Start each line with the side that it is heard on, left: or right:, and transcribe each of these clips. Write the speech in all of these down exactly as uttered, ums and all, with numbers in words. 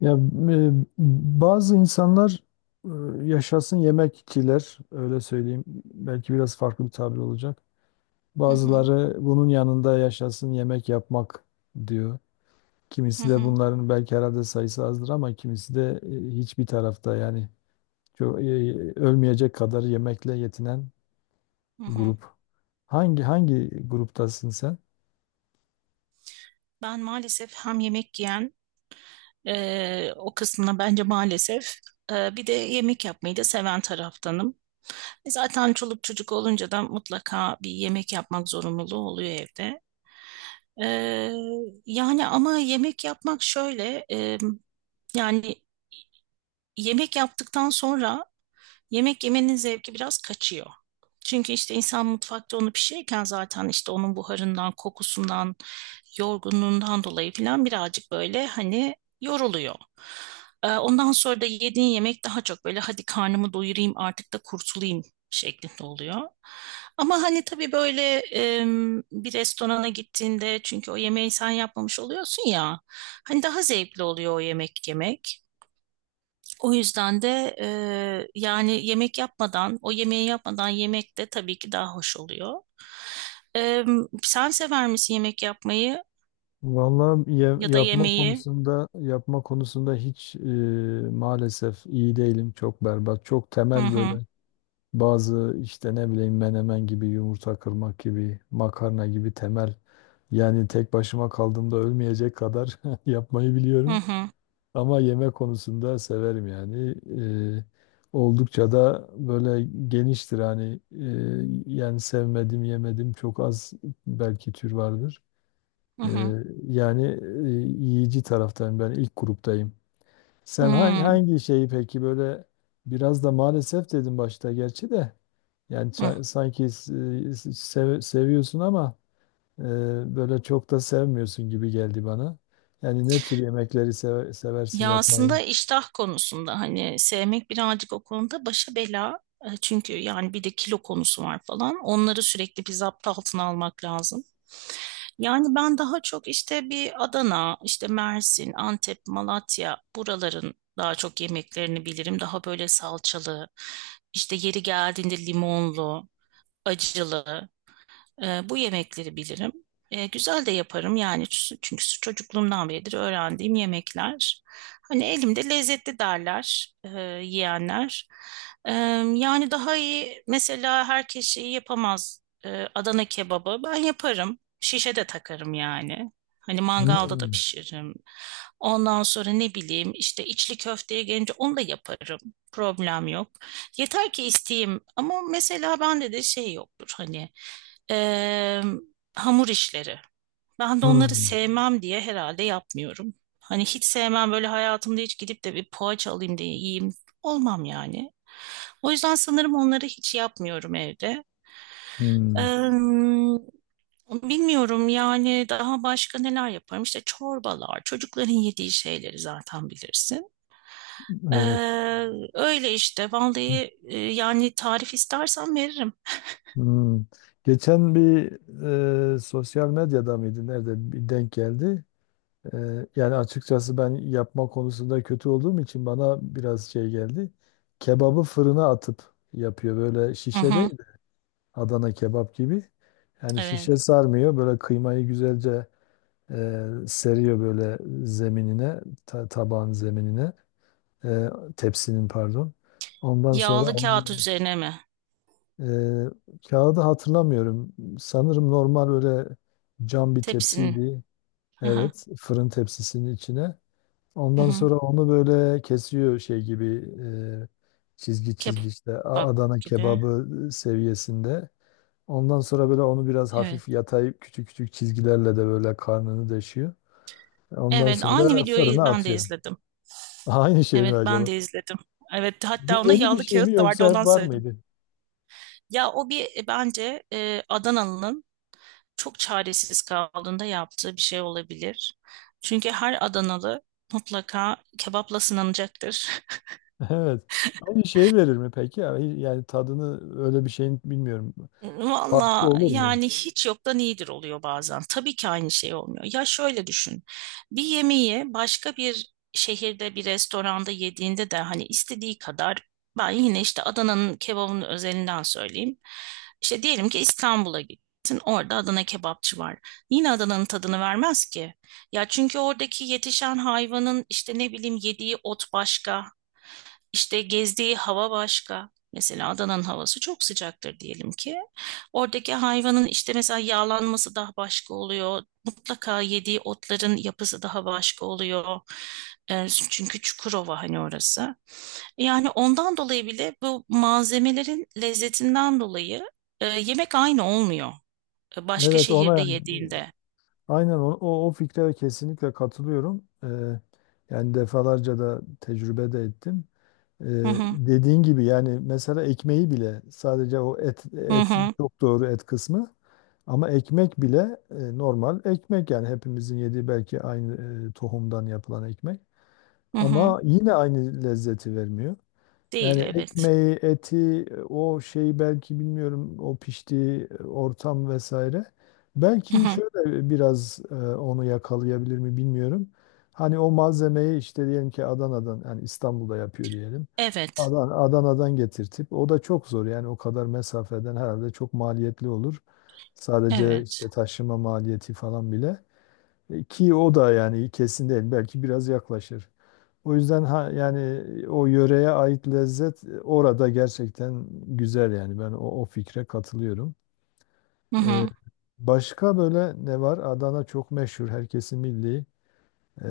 left: Ya e, bazı insanlar e, yaşasın yemekçiler öyle söyleyeyim. Belki biraz farklı bir tabir olacak.
right: Hı hı,
left: Bazıları bunun yanında yaşasın yemek yapmak diyor.
right: hı
left: Kimisi de
right: hı,
left: bunların belki herhalde sayısı azdır ama kimisi de e, hiçbir tarafta yani çok, e, ölmeyecek kadar yemekle yetinen
right: hı hı.
left: grup. Hangi hangi gruptasın sen?
right: Ben maalesef hem yemek yiyen e, o kısmına bence maalesef e, bir de yemek yapmayı da seven taraftanım. E zaten çoluk çocuk olunca da mutlaka bir yemek yapmak zorunluluğu oluyor evde. E, yani ama yemek yapmak şöyle e, yani yemek yaptıktan sonra yemek yemenin zevki biraz kaçıyor. Çünkü işte insan mutfakta onu pişirirken zaten işte onun buharından, kokusundan, yorgunluğundan dolayı falan birazcık böyle hani yoruluyor. Ee, Ondan sonra da yediğin yemek daha çok böyle hadi karnımı doyurayım artık da kurtulayım şeklinde oluyor. Ama hani tabii böyle em, bir restorana gittiğinde çünkü o yemeği sen yapmamış oluyorsun ya hani daha zevkli oluyor o yemek yemek. O yüzden de e, yani yemek yapmadan, o yemeği yapmadan yemek de tabii ki daha hoş oluyor. E, sen sever misin yemek yapmayı
left: Vallahi ya-
right: ya da
left: yapma
right: yemeği?
left: konusunda yapma konusunda hiç e, maalesef iyi değilim. Çok berbat. Çok
right: Hı
left: temel böyle
right: hı,
left: bazı işte ne bileyim menemen gibi, yumurta kırmak gibi, makarna gibi temel. Yani tek başıma kaldığımda ölmeyecek kadar yapmayı
right: hı
left: biliyorum.
right: hı,
left: Ama yemek konusunda severim yani. Eee, oldukça da böyle geniştir hani eee, yani sevmedim yemedim çok az belki tür vardır.
right: hı hı,
left: Eee, yani eee, yiyici taraftayım ben ilk gruptayım.
right: hı
left: Sen hangi,
right: hı,
left: hangi şeyi peki böyle biraz da maalesef dedim başta gerçi de yani
right: hı
left: ça- sanki s- s- sev- seviyorsun ama eee, böyle çok da sevmiyorsun gibi geldi bana. Yani ne tür yemekleri seve- seversin
right: Ya
left: yapmayı?
right: aslında iştah konusunda hani sevmek birazcık o konuda başa bela. E, Çünkü yani bir de kilo konusu var falan. Onları sürekli bir zapt altına almak lazım. Yani ben daha çok işte bir Adana, işte Mersin, Antep, Malatya buraların daha çok yemeklerini bilirim. Daha böyle salçalı, işte yeri geldiğinde limonlu, acılı. E, bu yemekleri bilirim. E, güzel de yaparım yani çünkü çocukluğumdan beridir öğrendiğim yemekler. Hani elimde lezzetli derler e, yiyenler. E, yani daha iyi mesela herkes şeyi yapamaz. E, Adana kebabı ben yaparım. Şişe de takarım yani. Hani mangalda da
left: Hmm.
right: pişiririm. Ondan sonra ne bileyim işte içli köfteye gelince onu da yaparım. Problem yok. Yeter ki isteyeyim ama mesela bende de şey yoktur hani Eee, hamur işleri. Ben de onları
left: Hmm.
right: sevmem diye herhalde yapmıyorum. Hani hiç sevmem böyle hayatımda hiç gidip de bir poğaça alayım diye yiyeyim. Olmam yani. O yüzden sanırım onları hiç yapmıyorum evde.
left: Hmm.
right: Eee, bilmiyorum yani daha başka neler yaparım. İşte çorbalar, çocukların yediği şeyleri zaten bilirsin.
left: Evet.
right: Eee, öyle işte vallahi e, yani tarif istersen veririm.
left: Hmm. Geçen bir e, sosyal medyada mıydı? Nerede bir denk geldi. E, yani açıkçası ben yapma konusunda kötü olduğum için bana biraz şey geldi. Kebabı fırına atıp yapıyor. Böyle
right: Hı
left: şişe değil.
right: hı,
left: Adana kebap gibi. Yani
right: evet.
left: şişe sarmıyor. Böyle kıymayı güzelce e, seriyor böyle zeminine, ta- tabağın zeminine, e, tepsinin pardon. Ondan sonra
right: Yağlı
left: onu
right: kağıt üzerine mi?
left: Ee, kağıdı hatırlamıyorum. Sanırım normal öyle cam bir
right: Tepsinin.
left: tepsiydi.
right: Hı.
left: Evet, fırın tepsisinin içine.
right: Hı
left: Ondan
right: hı.
left: sonra onu böyle kesiyor şey gibi e, çizgi çizgi işte A-
right: Kebap
left: Adana
right: gibi.
left: kebabı seviyesinde. Ondan sonra böyle onu biraz hafif
right: Evet.
left: yatayıp küçük küçük çizgilerle de böyle karnını deşiyor. Ondan
right: Evet, aynı
left: sonra
right: videoyu
left: fırına
right: ben de
left: atıyor.
right: izledim.
left: Aynı şey mi
right: Evet, ben
left: acaba?
right: de izledim. Evet,
left: Bu
right: hatta onda
left: yeni bir
right: yağlı
left: şey mi
right: kağıt da vardı,
left: yoksa hep
right: ondan
left: var
right: söyledim.
left: mıydı?
right: Ya o bir e, bence e, Adanalı'nın çok çaresiz kaldığında yaptığı bir şey olabilir. Çünkü her Adanalı mutlaka kebapla sınanacaktır.
left: Evet. Aynı şeyi verir mi peki? Yani yani tadını öyle bir şeyin bilmiyorum. Farkı
right: Valla
left: olur mu?
right: yani hiç yoktan iyidir oluyor bazen. Tabii ki aynı şey olmuyor. Ya şöyle düşün. Bir yemeği başka bir şehirde bir restoranda yediğinde de hani istediği kadar ben yine işte Adana'nın kebabının özelinden söyleyeyim. İşte diyelim ki İstanbul'a gittin. Orada Adana kebapçı var. Yine Adana'nın tadını vermez ki. Ya çünkü oradaki yetişen hayvanın işte ne bileyim yediği ot başka. İşte gezdiği hava başka. Mesela Adana'nın havası çok sıcaktır diyelim ki. Oradaki hayvanın işte mesela yağlanması daha başka oluyor. Mutlaka yediği otların yapısı daha başka oluyor. Ee, çünkü Çukurova hani orası. Yani ondan dolayı bile bu malzemelerin lezzetinden dolayı e, yemek aynı olmuyor. E, Başka
left: Evet ona
right: şehirde
left: yani,
right: yediğinde.
left: aynen o, o, o fikre kesinlikle katılıyorum. Ee, yani defalarca da tecrübe de ettim. Ee,
right: Hı hı,
left: dediğin gibi yani mesela ekmeği bile sadece o et
right: hı
left: et
right: hı,
left: çok doğru et kısmı ama ekmek bile e, normal ekmek yani hepimizin yediği belki aynı e, tohumdan yapılan ekmek
right: hı hı.
left: ama yine aynı lezzeti vermiyor.
right: Değil,
left: Yani
right: evet.
left: ekmeği, eti, o şeyi belki bilmiyorum, o piştiği ortam vesaire.
right: Hı
left: Belki
right: hı.
left: şöyle biraz e, onu yakalayabilir mi bilmiyorum. Hani o malzemeyi işte diyelim ki Adana'dan, yani İstanbul'da yapıyor diyelim.
right: Evet,
left: Adan Adana'dan getirtip, o da çok zor yani o kadar mesafeden herhalde çok maliyetli olur. Sadece
right: evet.
left: işte taşıma maliyeti falan bile. E, Ki o da yani kesin değil. Belki biraz yaklaşır. O yüzden ha, yani o yöreye ait lezzet e, orada gerçekten güzel yani ben o, o fikre katılıyorum.
right: Hı
left: E,
right: hı.
left: başka böyle ne var? Adana çok meşhur, herkesin milli. E,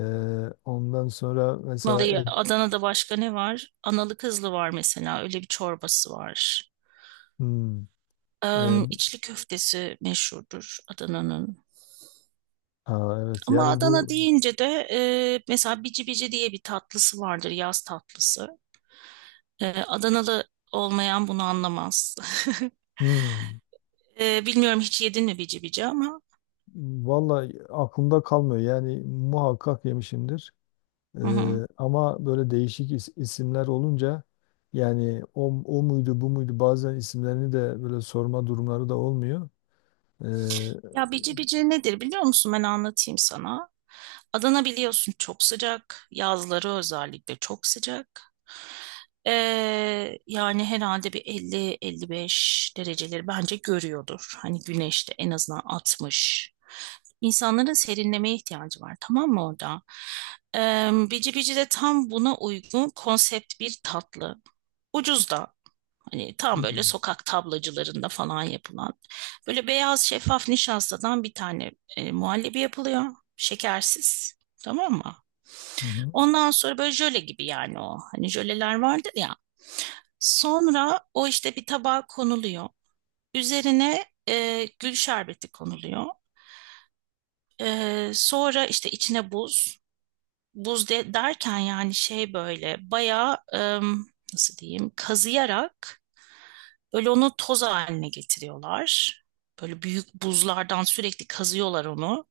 left: ondan sonra mesela
right: Vallahi
left: Ege-
right: Adana'da başka ne var? Analı kızlı var mesela. Öyle bir çorbası var.
left: Hmm. e,
right: Em, içli köftesi meşhurdur Adana'nın.
left: ha, evet
right: Ama
left: yani
right: Adana
left: bu.
right: deyince de e, mesela bici bici diye bir tatlısı vardır. Yaz tatlısı. E, Adanalı olmayan bunu anlamaz.
left: Hmm.
right: E, bilmiyorum hiç yedin mi bici bici ama.
left: Vallahi aklımda kalmıyor yani muhakkak yemişimdir. Ee,
right: Hı hı.
left: ama böyle değişik is- isimler olunca yani o, o muydu bu muydu bazen isimlerini de böyle sorma durumları da olmuyor. Ee,
right: Ya bici bici nedir biliyor musun? Ben anlatayım sana. Adana biliyorsun çok sıcak. Yazları özellikle çok sıcak. Ee, yani herhalde bir elli elli beş dereceleri bence görüyordur. Hani güneşte en azından altmış. İnsanların serinlemeye ihtiyacı var tamam mı orada? Ee, bici bici de tam buna uygun konsept bir tatlı. Ucuz da. Hani tam böyle
left: Hmm.
right: sokak tablacılarında falan yapılan. Böyle beyaz şeffaf nişastadan bir tane e, muhallebi yapılıyor. Şekersiz. Tamam mı?
left: Hı hı.
right: Ondan sonra böyle jöle gibi yani o. Hani jöleler vardır ya. Sonra o işte bir tabağa konuluyor. Üzerine e, gül şerbeti konuluyor. E, sonra işte içine buz. Buz de, derken yani şey böyle bayağı e, nasıl diyeyim kazıyarak böyle onu toz haline getiriyorlar. Böyle büyük buzlardan sürekli kazıyorlar onu.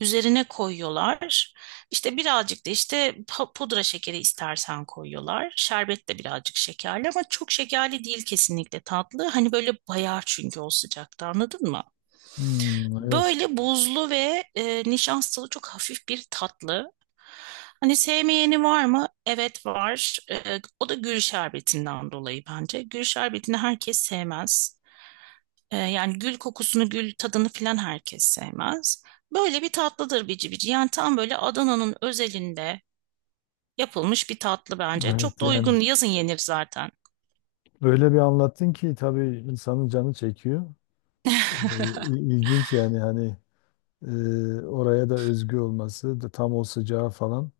right: Üzerine koyuyorlar. İşte birazcık da işte pa- pudra şekeri istersen koyuyorlar. Şerbet de birazcık şekerli ama çok şekerli değil kesinlikle tatlı. Hani böyle bayar çünkü o sıcakta anladın mı?
left: Hmm, evet.
right: Böyle buzlu ve e, nişastalı çok hafif bir tatlı. Hani sevmeyeni var mı? Evet var. E, o da gül şerbetinden dolayı bence. Gül şerbetini herkes sevmez. E, yani gül kokusunu, gül tadını filan herkes sevmez. Böyle bir tatlıdır bici bici. Yani tam böyle Adana'nın özelinde yapılmış bir tatlı bence. Çok
left: Evet
right: da
left: yani,
right: uygun. Yazın yenir zaten.
left: öyle bir anlattın ki tabii insanın canı çekiyor. Ee, il- ilginç yani hani e, oraya da özgü olması da tam o sıcağı falan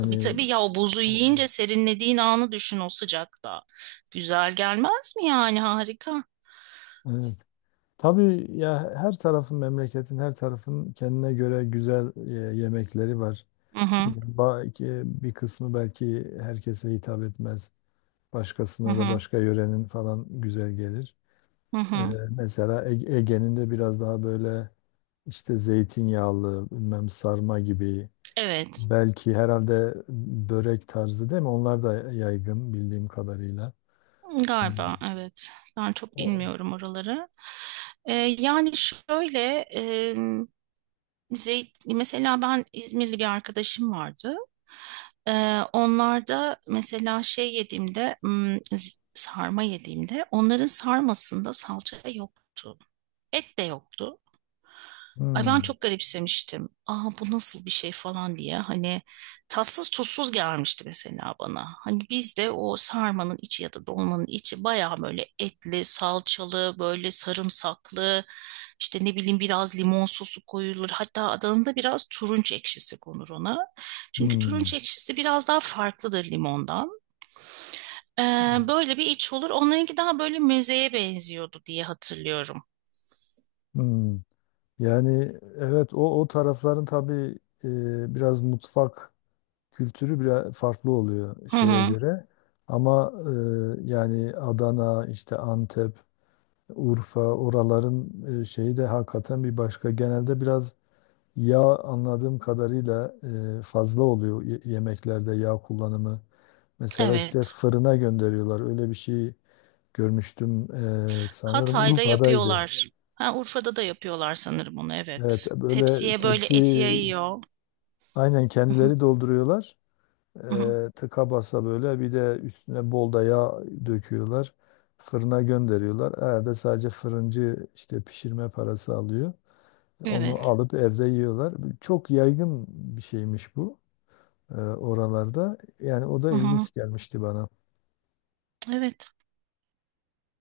right: Tabii tabii ya o buzu
left: o-
right: yiyince serinlediğin anı düşün o sıcakta. Güzel gelmez mi yani harika.
left: evet. Tabii ya her tarafın memleketin her tarafın kendine göre güzel e, yemekleri var.
right: Hı hı,
left: Belki bir kısmı belki herkese hitap etmez.
right: hı
left: Başkasına da
right: hı,
left: başka yörenin falan güzel gelir.
right: hı
left: Ee,
right: hı.
left: mesela Ege- Ege'nin de biraz daha böyle işte zeytinyağlı, bilmem sarma gibi.
right: Evet.
left: Belki herhalde börek tarzı değil mi? Onlar da yaygın bildiğim kadarıyla. Ee,
right: Galiba evet. Ben çok
left: o-
right: bilmiyorum oraları. Ee, yani şöyle e, zeyt, mesela ben İzmirli bir arkadaşım vardı. Ee, onlar mesela şey yediğimde hmm, z- sarma yediğimde onların sarmasında salça yoktu. Et de yoktu. Ay ben
left: Hmm.
right: çok garipsemiştim. Aa bu nasıl bir şey falan diye. Hani tatsız tuzsuz gelmişti mesela bana. Hani bizde o sarmanın içi ya da dolmanın içi bayağı böyle etli, salçalı, böyle sarımsaklı, işte ne bileyim biraz limon sosu koyulur. Hatta Adana'da biraz turunç ekşisi konur ona. Çünkü turunç
left: Hmm.
right: ekşisi biraz daha farklıdır limondan. Ee, böyle bir iç olur. Onlarınki daha böyle mezeye benziyordu diye hatırlıyorum.
left: Hmm. Yani evet o o tarafların tabii e, biraz mutfak kültürü biraz farklı oluyor
right: Hı
left: şeye
right: hı,
left: göre. Ama e, yani Adana, işte Antep, Urfa oraların e, şeyi de hakikaten bir başka. Genelde biraz yağ anladığım kadarıyla e, fazla oluyor y- yemeklerde yağ kullanımı. Mesela işte
right: evet.
left: fırına gönderiyorlar. Öyle bir şey görmüştüm e, sanırım
right: Hatay'da
left: Urfa'daydı.
right: yapıyorlar. Ha, Urfa'da da yapıyorlar sanırım onu
left: Evet
right: evet.
left: böyle
right: Tepsiye böyle
left: tepsi
right: et yayıyor.
left: aynen kendileri dolduruyorlar. E, tıka basa böyle bir de üstüne bol da yağ döküyorlar. Fırına gönderiyorlar. Herhalde sadece fırıncı işte pişirme parası alıyor. Onu
right: Evet.
left: alıp evde yiyorlar. Çok yaygın bir şeymiş bu e, oralarda. Yani o da ilginç gelmişti bana.
right: Evet.